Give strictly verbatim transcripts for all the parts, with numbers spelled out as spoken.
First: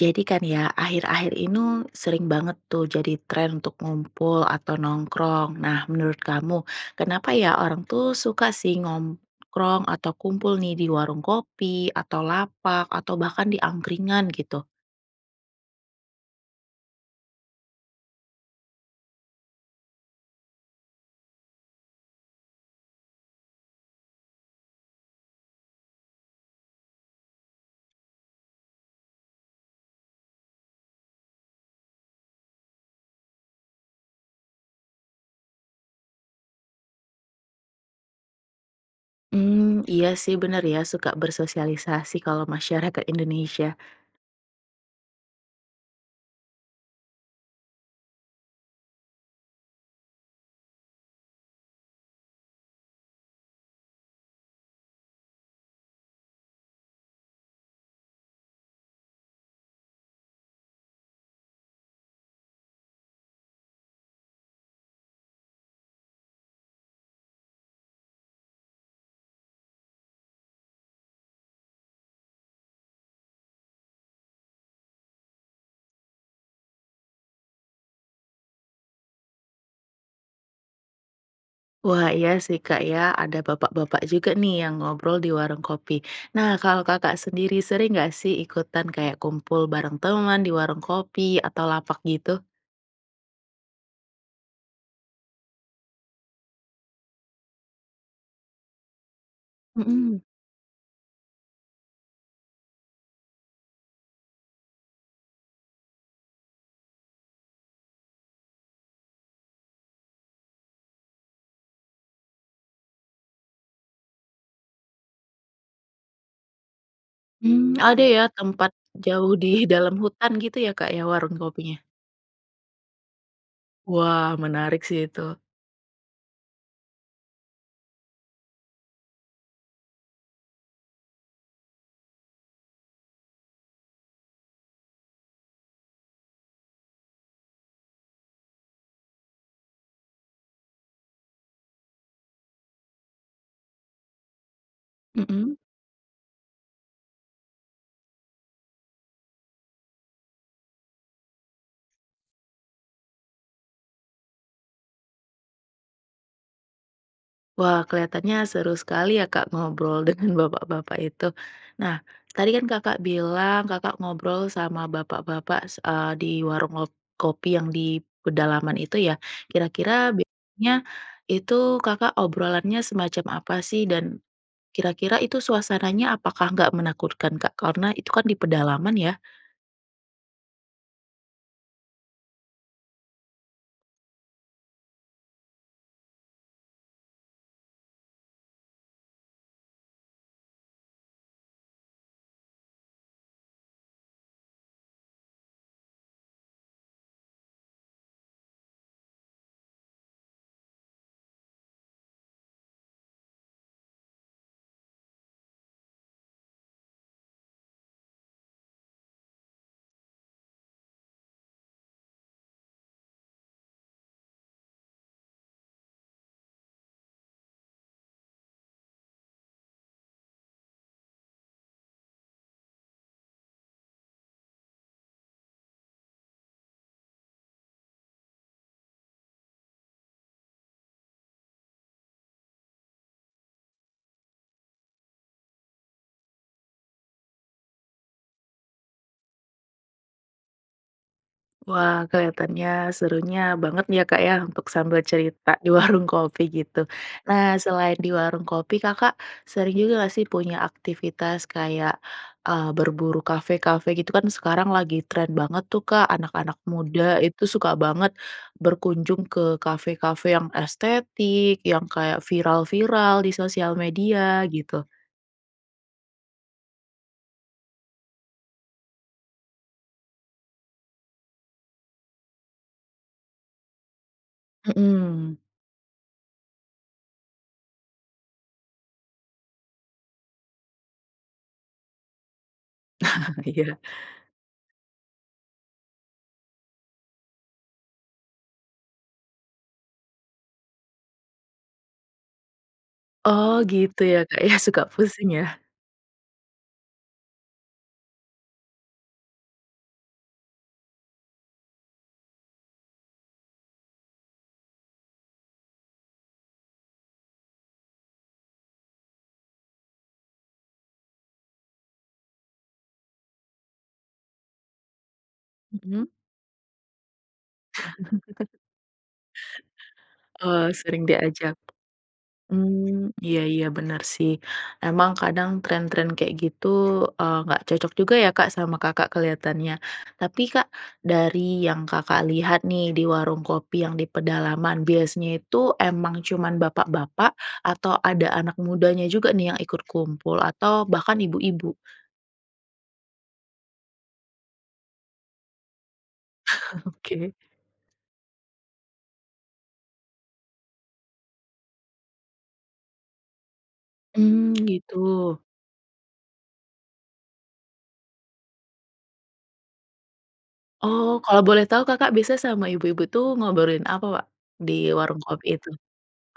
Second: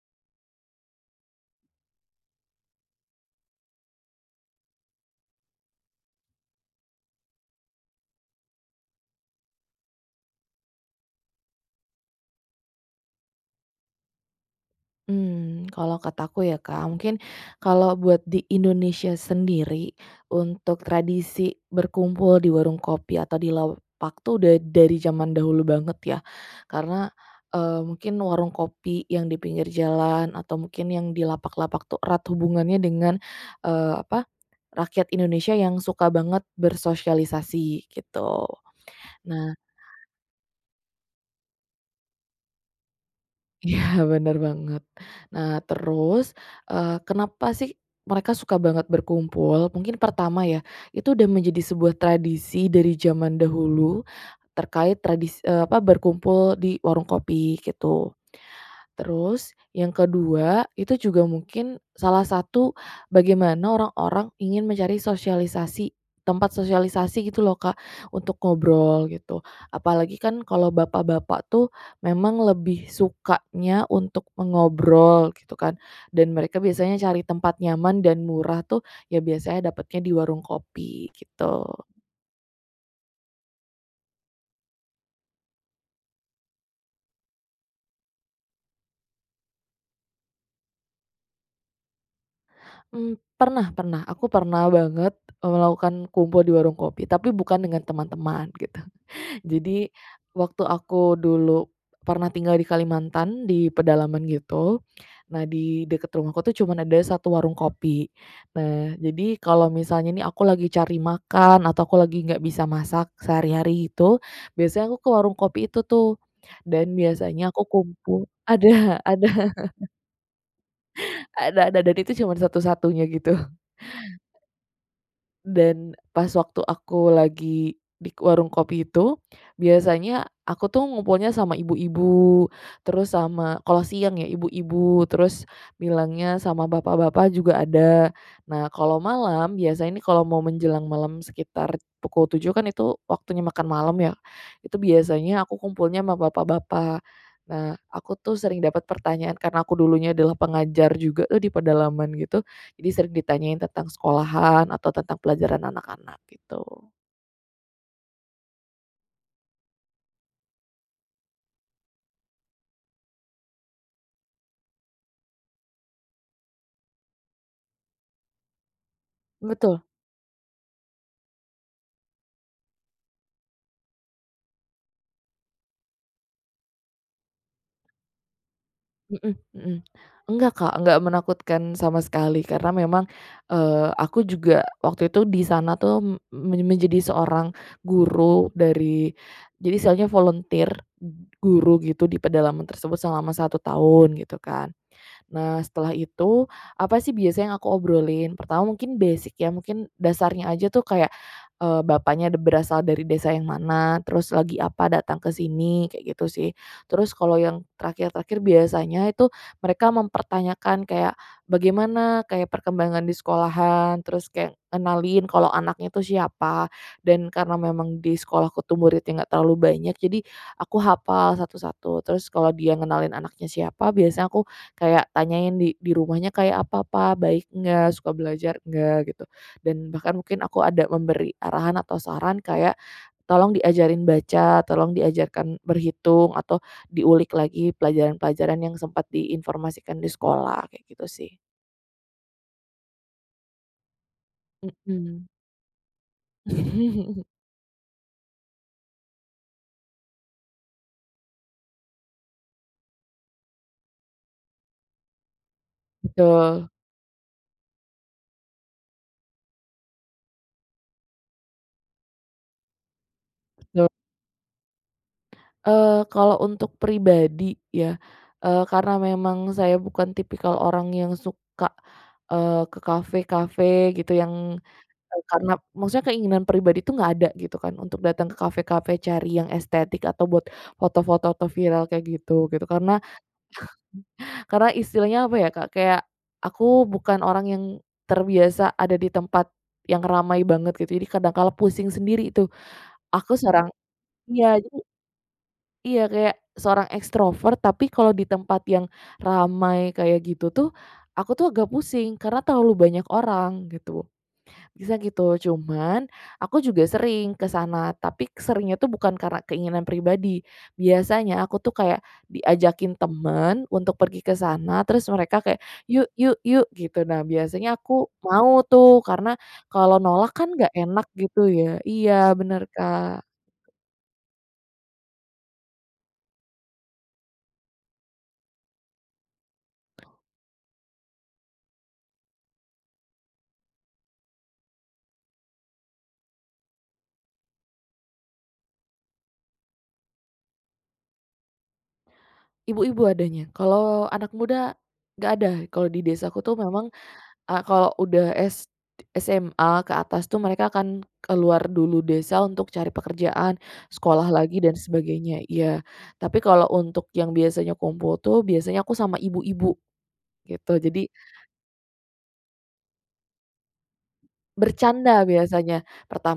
Jadi kan ya, akhir-akhir inu sering banget tuh jadi tren untuk ngumpul atau nongkrong. Nah, menurut kamu, kenapa ya orang tuh suka sih ngomkrong atau kumpul nih di warung kopi, atau lapak, atau bahkan di angkringan gitu? Mmm, kalau kataku ya Kak, mungkin kalau buat di Indonesia sendiri, untuk tradisi berkumpul di warung kopi atau di laupak tuh udah dari zaman dahulu banget ya. Karena, eee, mungkin warung kopi yang di pinggir jalan atau mungkin yang di lapak-lapak tuh erat hubungannya dengan, eee, apa, rakyat Indonesia yang suka banget bersosialisasi gitu. Nah Mmm, iya sih, bener ya, suka bersosialisasi kalau masyarakat Indonesia. Iya bener banget. Nah terus, eee, kenapa sih mereka suka banget berkumpul? Mungkin pertama ya, itu udah menjadi sebuah tradisi dari zaman dahulu, terkait tradis eee, apa, berkumpul di warung kopi gitu. Terus yang kedua itu juga mungkin salah satu bagaimana orang-orang ingin mencari sosialisasi, tempat sosialisasi gitu loh Kak, untuk ngobrol gitu. Apalagi kan kalau bapak-bapak tuh memang lebih sukanya untuk mengobrol gitu kan, dan mereka biasanya cari tempat nyaman dan murah tuh ya biasanya dapatnya di warung kopi gitu. Wah iya sih Kak ya, ada bapak-bapak juga nih yang ngobrol di warung kopi. Nah kalau Kakak sendiri, sering gak sih ikutan kayak kumpul bareng teman di warung kopi atau lapak gitu? Mmm, pernah pernah, aku pernah banget, eee, melakukan kumpul di warung kopi, tapi bukan dengan teman-teman gitu. Jadi, Hmm. waktu aku dulu pernah tinggal di Kalimantan, di pedalaman gitu. Nah di dekat rumahku tuh cuman ada satu warung kopi. Nah jadi, kalau misalnya nih aku lagi cari makan, atau aku lagi nggak bisa masak sehari-hari itu, biasanya aku ke warung kopi itu tuh dan biasanya aku Mmm, ada ya kumpul tempat ada jauh ada. di dalam hutan gitu ya Kak ya warung Ada kopinya? ada, dan itu cuman satu-satunya gitu. Wah menarik sih itu. Dan pas waktu aku lagi di k warung kopi itu, biasanya aku tuh ngumpulnya sama ibu-ibu. Terus sama kalau siang ya, ibu-ibu, terus bilangnya sama bapak-bapak juga ada. Nah kalau malam, biasanya nih kalau mau menjelang malam sekitar pukul tujuh kan itu waktunya makan malam ya, itu biasanya Mmm. aku kumpulnya sama bapak-bapak. Nah, aku tuh sering dapat pertanyaan, karena aku dulunya adalah pengajar juga, eee, di pedalaman gitu, jadi sering ditanyain tentang sekolahan atau tentang pelajaran anak-anak gitu. Wah, kelihatannya seru sekali ya Kak, ngobrol dengan bapak-bapak itu. Nah, tadi kan Kakak bilang, Kakak ngobrol sama bapak-bapak s eee, di warung ngo kopi yang di pedalaman itu ya? Betul. Kira-kira biaanya, itu Kakak obrolannya semacam apa sih, dan kira-kira itu suasananya apakah nggak menakutkan Kak? Karena itu kan di pedalaman ya. Hmm hmm, nggak Kak, nggak menakutkan sama sekali. Karena memang, eee aku juga waktu itu di sana tuh m men menjadi seorang guru dari, jadi istilahnya volunteer, ng guru gitu di pedalaman tersebut selama satu tahun gitu kan. Nah setelah itu, apa sih biasa yang aku obrolin? Pertama mungkin basic ya, mungkin dasarnya aja tuh kayak, eee, bapaknya de berasal dari desa yang mana, terus lagi apa datang ke sini, kayak gitu sih. Terus kalau yang terakhir-terakhir, biasanya itu mereka mempertanyakan kayak, bagaimana kayak perkembangan di sekolahan, terus kayak ngenalin kalau anaknya tuh siapa. Dan karena memang di sekolah tuh muridnya itu enggak terlalu banyak, jadi aku hafal satu-satu. Terus kalau dia ngenalin anaknya siapa, biasanya aku kayak tanyain, "Di di rumahnya kayak apa Pak, baik enggak, suka belajar enggak?" gitu. Dan bahkan mungkin aku ada memberi arahan atau saran, kayak, tolong diajarin baca, tolong diajarkan berhitung atau diulik lagi pelajaran-pelajaran yang sempat diinformasikan di sekolah, kayak gitu sih. Wah, kelihatannya, serunya bangetnya Kak ya, untuk sambil Hmm. cerita di warung kopi gitu. Nah selain di warung kopi, Kakak sering juga gak sih punya aktivitas kayak, eee, berburu kafe-kafe gitu? Kan sekarang lagi tren banget tuh Kak, anak-anak Betul. muda itu suka banget berkunjung ke kafe-kafe yang estetik, yang kayak viral-viral di sosial Yap. media gitu. Eee, kalau untuk pribadi ya, eee, karena memang saya bukan tipikal orang yang suka, eee, ke kafe-kafe gitu, yang, eee, Hmm. karena maksudnya keinginan pribadi itu enggak ada gitu kan, untuk datang ke kafe-kafe cari yang estetik, atau buat foto-foto atau viral kayak gitu, gitu. Karena, Iya. karena istilahnya apa ya Kak, kayak, aku bukan orang yang terbiasa ada di tempat yang ramai banget gitu. Jadi kadang kala pusing sendiri tuh, aku Oh seorang gitu ya Kak iya, ya, jadi suka pusing ya? iya kayak, seorang ekstrover tapi kalau di tempat yang ramai kayak gitu tuh, aku tuh agak pusing, karena terlalu banyak orang gitu, bisa gitu. Cuman aku juga sering ke sana, tapi k seringnya itu bukan karena keinginan pribadi. Biasanya aku tuh kayak diajakin temen untuk pergi ke sana, terus mereka kayak, Hmm. "Yuk, yuk, yuk," gitu. Nah, biasanya aku mau tuh, karena kalau nolak kan Oh nggak sering enak gitu diajak, ya iya bener mmm, Kak. iya iya bener sih. Emang kadang tren-tren kayak gitu, eee, nggak cocok juga ya Kak sama Kakak kelihatannya. Tapi Kak, dari yang Kakak lihat nih di warung kopi yang di pedalaman, biasanya itu emang cuman bapak-bapak, atau ada anak mudanya juga nih yang ikut kumpul atau bahkan ibu-ibu? Ibu-ibu adanya. Kalau anak muda, nggak ada, kalau di desa aku tuh memang, Oke. eee, kalau udah s d SMA ke atas tuh mereka akan keluar dulu desa untuk cari pekerjaan, sekolah Mmm, lagi dan gitu. sebagainya, iya. Tapi kalau untuk yang biasanya kumpul tuh, biasanya aku sama ibu-ibu, gitu. Jadi Oh, kalau boleh tahu Kakak biasa sama ibu-ibu tuh ngobrolin apa Wak di warung Bercanda kopi itu? biasanya,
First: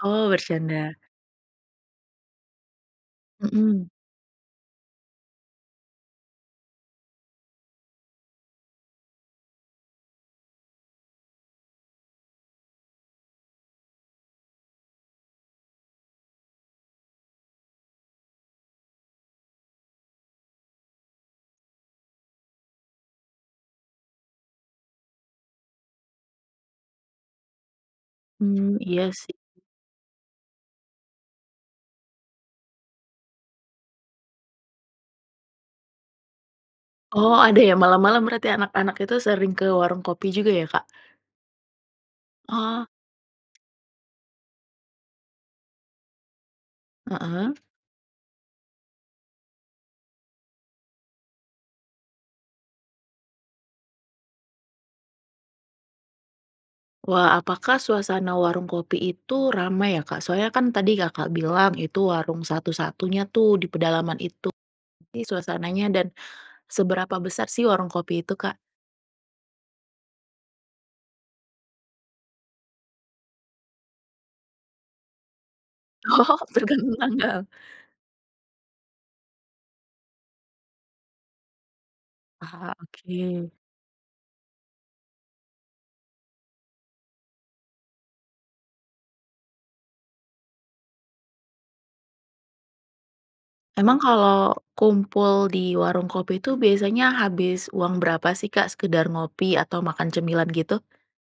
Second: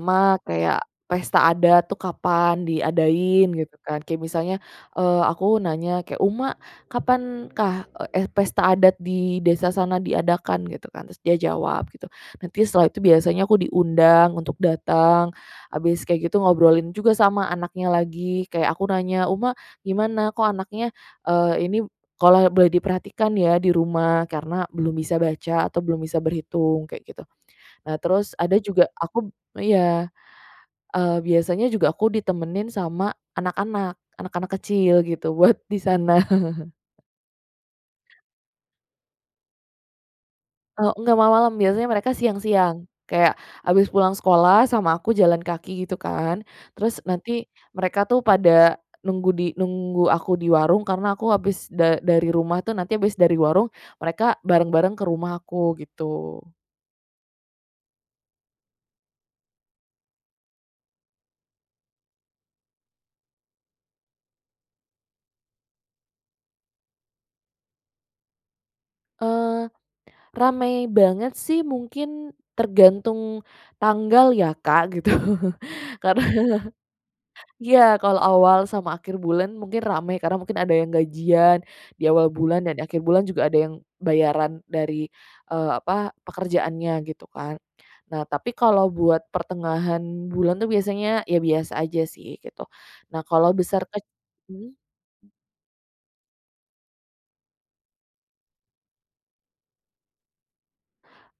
Oh bercanda. kayak pesta adat tuh kapan diadain gitu Hmm. kan. Kayak misalnya, eee, aku nanya kayak, "Uma, kapan kah," eee, eh, "pesta adat di desa sana diadakan?" gitu kan. Terus dia jawab gitu, nanti setelah itu biasanya aku diundang untuk datang, habis kayak gitu ngobrolin juga sama anaknya lagi, kayak aku nanya, "Uma, gimana? Kok anaknya," eee, "ini kalau boleh diperhatikan ya di rumah, karena belum bisa baca atau belum bisa berhitung." Kayak gitu. Eee, terus, ada Mmm, juga iya aku sih. iya, eee, biasanya juga aku ditemenin sama anak-anak, anak-anak kecil gitu, buat di sana. Oh ada ya malam-malam, berarti anak-anak itu sering ke warung kopi juga ya Kak? Eee, nggak malam-malam, biasanya mereka Oh. siang-siang. Kayak, habis pulang sekolah sama aku jalan kaki gitu kan, terus nanti Heeh. mereka tuh pada nunggu di nunggu aku di warung karena aku habis da dari rumah tuh, nanti habis dari warung, mereka bareng-bareng ke rumahku gitu. Wah, apakah suasana warung kopi itu ramai ya Kak? Soalnya kan tadi Kakak bilang, itu warung satu-satunya tuh di pedalaman itu, pi suasananya dan seberapa besar sih warung kopi itu Kak? Eee, ramai banget sih, mungkin tergantung tanggal ya Kak, gitu. Karena Oh, tergantung tanggal? iya, kalau awal sama akhir bulan mungkin ramai karena mungkin ada yang gajian, di awal bulan Aha, dan di akhir bulan juga oke. ada yang bayaran dari, eee, apa, pekerjaannya gitu kan. Nah, tapi kalau buat pertengahan bulan tuh biasanya, ya biasa aja sih gitu. Nah kalau besar Emang kalau kecil kumpul di warung kopi itu biasanya habis uang berapa sih Kak, sekedar ngopi atau makan cemilan gitu?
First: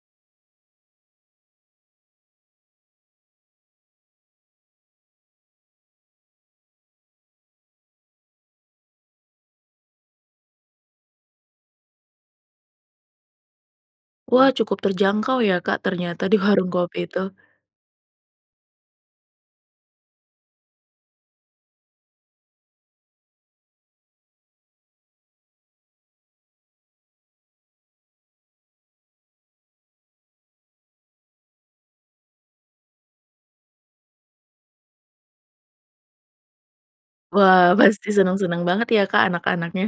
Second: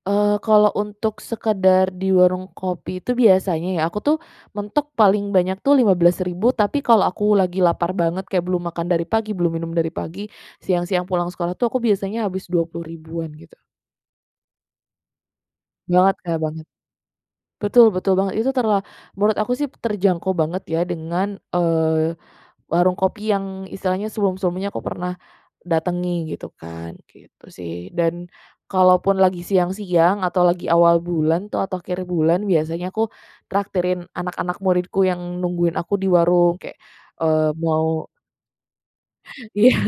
eee, kalau untuk sekedar di warung kopi itu biasanya ya, aku tuh mentok paling banyak tuh lima belas ribu, Tapi kalau aku lagi lapar banget kayak belum makan dari pagi, belum minum dari pagi, siang-siang pulang sekolah tuh aku biasanya habis dua puluh ribuan gitu. Wah cukup terjangkau ya Kak Banget ternyata di Kak, banget. warung kopi itu. Betul betul banget, itu terla menurut aku sih terjangkau banget ya dengan, eee, warung kopi yang istilahnya semum-semumnya aku pernah datangi gitu kan, gitu sih. Dan kalau pun lagi siang-siang, atau lagi awal bulan tuh, atau akhir bulan biasanya aku traktirin anak-anak muridku yang nungguin aku di warung, kayak, eee, Wah mau pasti seneng-seneng banget ya Kak Iya, anak-anaknya.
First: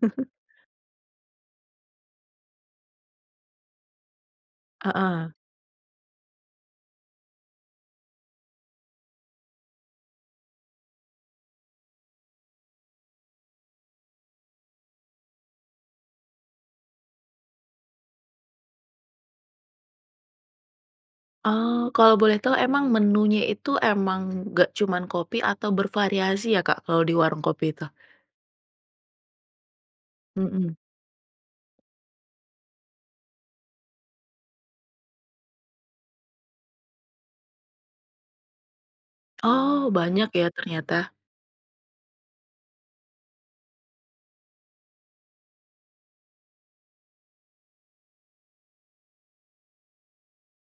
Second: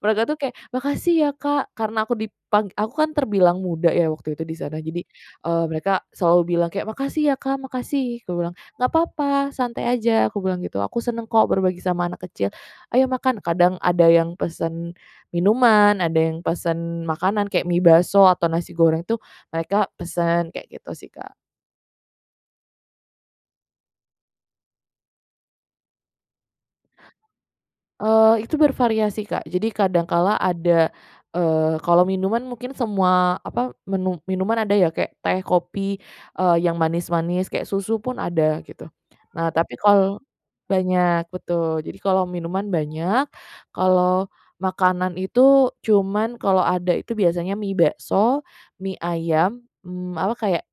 mereka tuh kayak, "Makasih ya Kak!" karena aku dipang aku kan terbilang muda ya waktu itu di sana. Jadi, Heeh. eee, mereka selalu bilang kayak, "Makasih ya Kak, makasih," aku bilang, "nggak papa santai aja," aku bilang gitu, "aku senang kok berbagi sama anak kecil, ayo makan." Kadang ada yang pesen minuman, ada yang pesen makanan, kayak mie bakso atau nasi goreng tuh mereka pesen, kayak gitu sih Kak. Oh, kalau boleh tahu emang menunya itu, emang nggak cuma kopi atau bervariasi ya Kak kalau di warung kopi itu? Eee, itu bervariasi Kak, jadi kadang kala Hmm. ada, eee, kalau minuman mungkin semua, apa, menu minuman ada ya kayak teh, kopi, eee, yang manis-manis kayak susu pun ada gitu. Nah tapi Oh kal banyak ya ternyata. banyak, betul, jadi kalau minuman banyak, kalau makanan itu, cuman, kalau ada itu biasanya mie bakso, mie ayam, mmm, apa kayak,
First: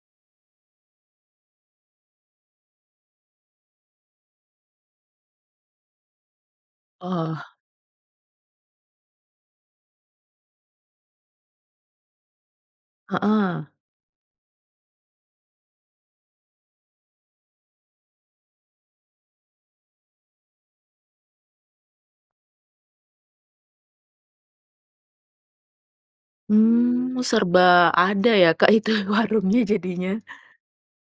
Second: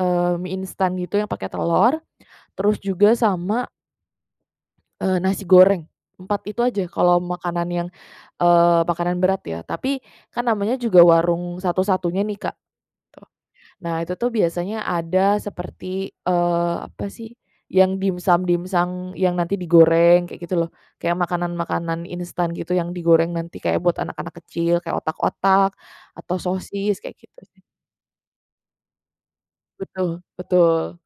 eee, mie instan gitu yang pakai telur, terus juga sama eee nasi goreng, empat itu aja kalau Oh. makanan yang, eee, makanan berat ya. Tapi kan namanya juga warung satu-satunya nih Kak, tuh. Heeh. Nah itu tuh biasanya ada seperti, eee, apa sih, yang dimsum-dimsung, yang nanti digoreng, kayak gitu loh. Kayak makanan-makanan instan gitu, yang digoreng nanti kayak buat anak-anak kecil, kayak otak-otak atau sosis kayak Mmm, gitu sih. serba ada ya Kak itu warungnya Betul, jadinya. betul,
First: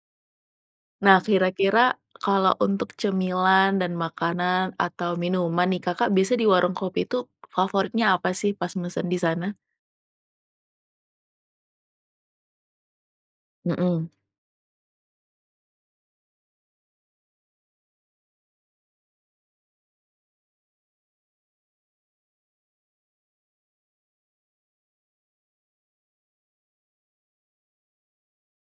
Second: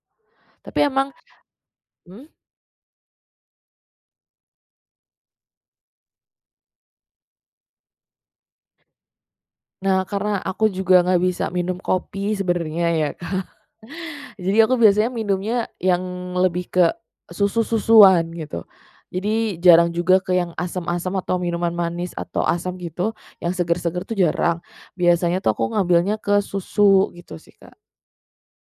tapi emang Nah kira-kira, mmm? kalau untuk cemilan dan makanan atau minuman nih, Kakak biasa di warung kopi tuh favoritnya apa sih pas mesen di sana? Nah karena aku juga nggak bisa minum kopi sebenarnya ya Kak. Hmm. Jadi aku biasanya minumnya yang lebih ke susu-susuan gitu. Jadi jarang juga ke yang asam-asam atau minuman manis, atau asam gitu yang seger-seger tuh jarang. Biasanya tuh aku ngambilnya ke susu gitu sih Kak.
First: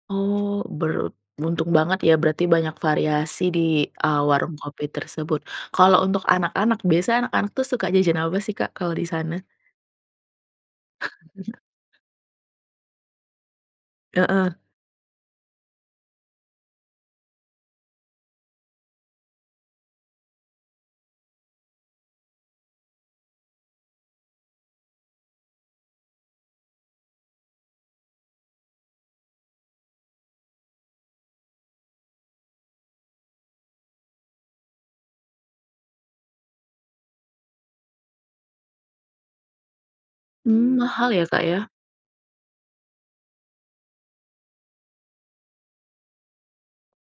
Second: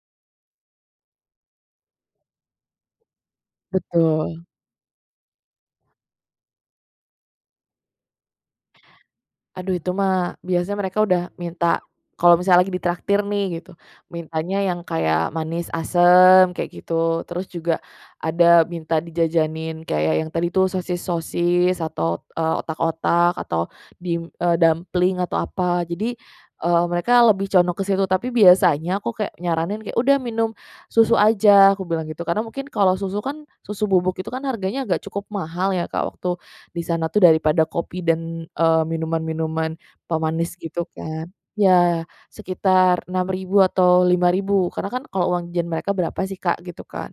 Oh beruntung banget ya, berarti banyak variasi di, eee, Betul. warung kopi tersebut. Kalau untuk anak-anak, biasanya anak-anak tuh suka jajan apa sih Kak kalau di sana? Aduh itu mah, biasa mereka udah minta kalau misalnya lagi ditraktir nih gitu, Heeh. mintanya yang kayak manis asem kayak gitu. Terus juga, ada minta dijajanin kayak yang tadi tuh, sosis-sosis atau, eee, otak-otak atau dim eee, dumpling atau apa. Jadi, eee, mereka lebih condong ke situ, tapi biasanya aku kayak nyaranin kayak, "Udah minum susu aja," aku bilang gitu. Karena mungkin kalau susu kan, susu bubuk itu kan harganya agak cukup mahal ya Kak waktu di sana tuh daripada kopi dan, eee, minuman-minuman pemanis Mmm, gitu mahal ya kan. Kak ya. Iya, sekitar enam ribu atau lima ribu karena kan kalau uang jan mereka berapa sih Kak, gitu kan.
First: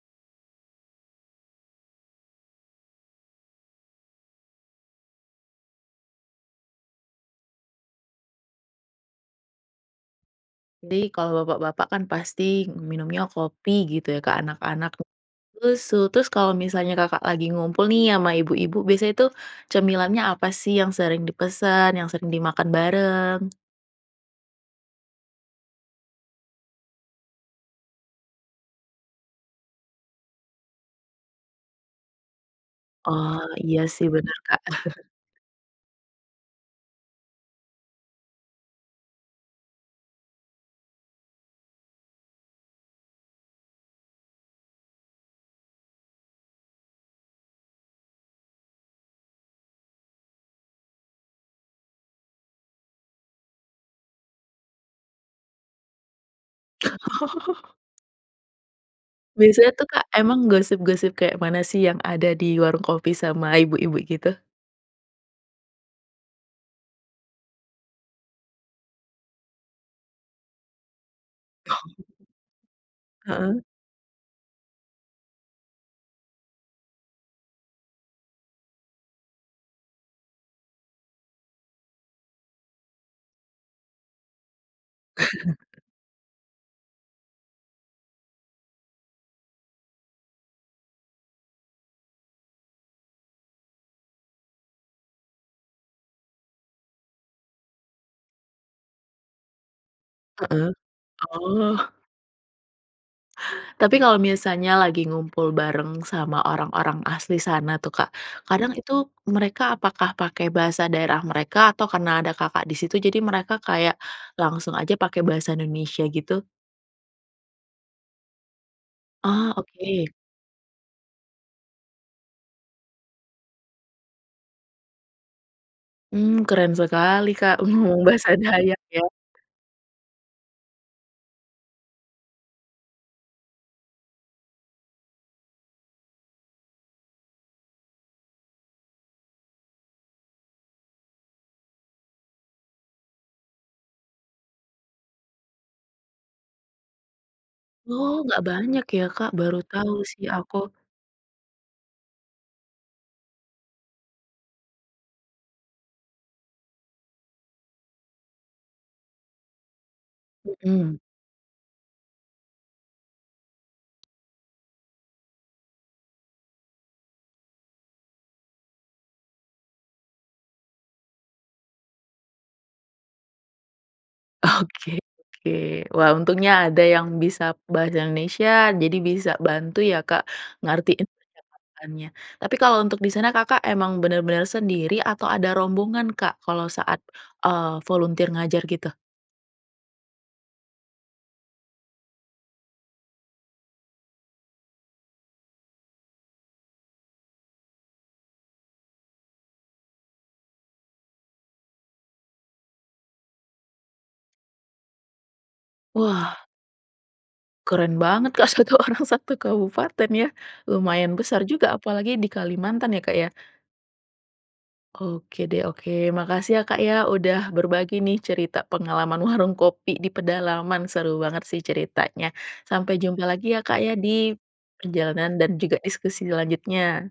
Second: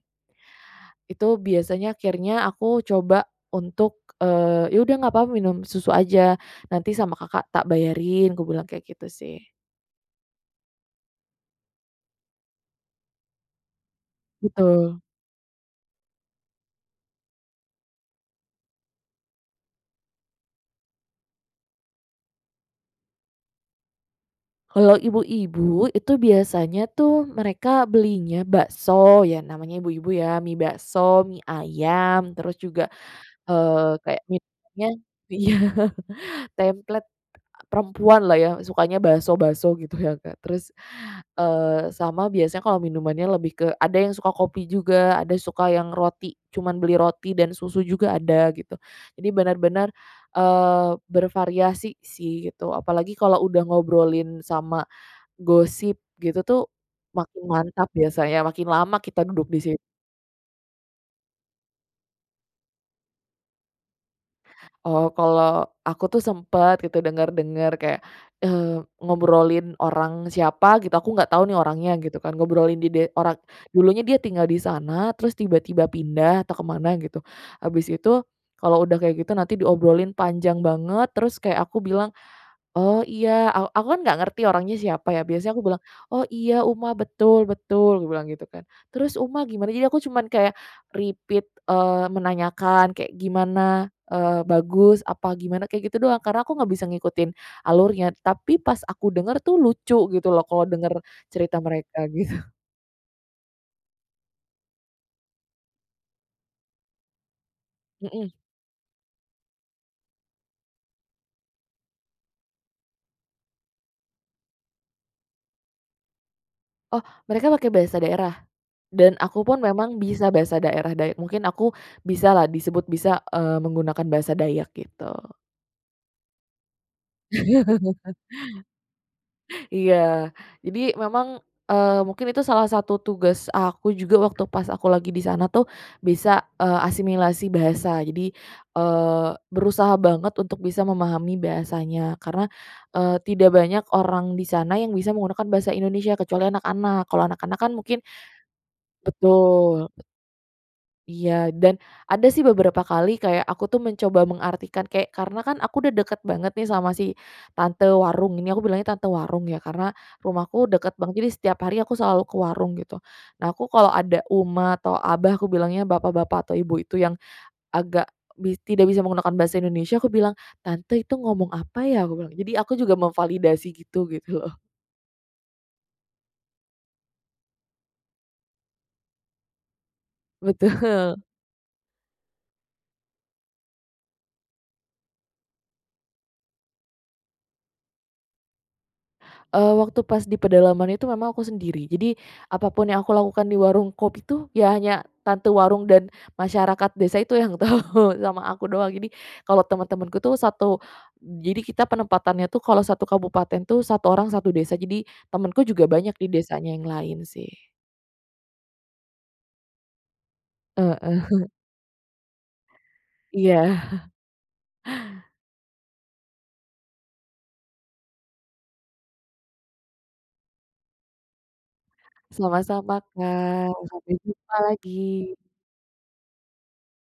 Itu biasanya, akhirnya, aku coba untuk, eee, "Ya udah nggak papa minum susu aja, nanti sama Kakak tak bayarin," aku bilang kayak gitu sih. Di, kalo bapak-bapak kan pasti minumnya kopi gitu ya, ke anak-anak k Betul. susu, terus tuh, terus kalau misalnya Kakak lagi ngumpul nih sama ibu-ibu, biasanya tuh cemilannya apa sih yang sering dipesan, yang sering dimakan bareng? Kalau ibu-ibu, itu biasanya tuh mereka belinya bakso, ya namanya ibu-ibu ya, mie bakso, mie ayam, terus juga, Oh, iya eee, sih kayak bener Kak. minumnya iya template, perempuan lah ya sukanya bakso-bakso gitu ya Kak. Terus, eee, sama biasanya kalau minumannya lebih ke ada yang suka kopi juga, ada suka yang roti, cuman beli roti dan susu juga ada gitu. Jadi benar-benar, eee, bervariasi sih gitu, apalagi kalau udah ngobrolin sama gosip gitu tuh makin Oh. mantap biasanya, makin lama kita duduk di Biasanya sit tuh Kak, emang gosip-gosip kayak mana sih yang ada di warung kopi sama ibu-ibu gitu? oh, kalau aku tuh sempet gitu denger-denger kayak, eee, ngobrolin orang siapa gitu, aku nggak tahu nih Oh. orangnya gitu kan. Ngobrolin dide orang, Heeh. dulunya dia tinggal di sana, terus tiba-tiba pindah atau ke mana gitu, habis itu, kalau udah kayak gitu nanti diobrolin panjang banget, terus kayak aku bilang, "Oh iya." Aw aku kan nggak ngerti orangnya siapa ya, biasanya aku bilang, "Oh iya Uma, betul betul," aku bilang gitu kan. "Terus Uma gimana?" jadi aku cuman kayak, repeat, eee, menanyakan kayak gimana, eee, bagus apa gimana, kayak gitu doang. Karena aku nggak bisa ngikutin alurnya, tapi pas aku denger tuh lucu gitu loh, kalau Heeh, denger cerita oh. mereka gitu. Tapi kalau misalnya lagi ngumpul bareng sama orang-orang asli sana tuh Kak, Hmm. kadang itu, mereka apakah pakai bahasa daerah mereka, atau karena ada Kakak di situ, jadi mereka kayak langsung aja pakai bahasa Indonesia gitu? Oh, mereka pakai bahasa daerah, dan aku Oh pun memang oke. bisa bahasa daerah day mungkin aku bisalah, disebut bisa, eee, menggunakan bahasa Dayak gitu. Mmm, keren sekali Kak. Ngomong bahasa Dayak ya. Iya, jadi memang, eee, mungkin itu salah satu tugas aku juga waktu pas aku lagi di sana tuh, bisa, eee, asimilasi bahasa, Jadi, eee, berusaha banget untuk bisa memahami bahasanya. Karena, eee, tidak banyak orang di sana yang bisa menggunakan bahasa Indonesia kecuali anak-anak. Kalau anak-anak kan mungkin Oh nggak banyak ya Kak, baru betul. tahu sih aku. Iya, dan ada sih beberapa kali, kayak aku tuh mencoba mengartikan, kayak, karena kan aku udah deket banget nih sama si tante warung, ini aku bilangnya "tante warung" ya, karena rumahku Hmm. deket banget, jadi setiap hari aku selalu ke warung gitu. Nah aku kalau ada uma atau abah, aku bilangnya bapak-bapak atau ibu itu yang agak bis tidak bisa menggunakan bahasa Indonesia, aku bilang, "Tante itu ngomong apa ya?" aku bilang, jadi aku juga memvalidasi gitu gitu loh. Oke oke, wah untungnya ada yang bisa bahasa Indonesia, jadi bisa bantu ya Kak Betul. ngartiin percakapannya. Tapi kalau untuk di sana Kakak emang bener-bener sendiri atau ada rombongan Kak kalau saat, eee, volunteer ngajar gitu? Eee, waktu pas di pedalaman itu memang aku sendiri. Jadi, apa pun yang aku lakukan di warung kopi tuh, ya hanya tante warung dan masyarakat desa itu yang tahu, sama aku doang. Jadi, kalau teman-temanku tuh satu jadi kita penempatannya tuh, kalau satu kabupaten tuh satu orang satu desa. Jadi, temanku juga banyak di Wah. desanya yang lain sih. Keren banget Kak, satu orang, satu kabupaten ya, lumayan Heeh. besar juga apalagi di Kalimantan ya Kak ya. Iya. Oke deh, oke, makasih ya Kak ya, udah berbagi nih cerita pengalaman warung kopi di pedalaman, seru banget sih ceritanya. Sampai Sama-sama jumpa lagi ya Kak, Kak ya di sampai jumpa kegiatan lagi. dan juga diskusi selanjutnya.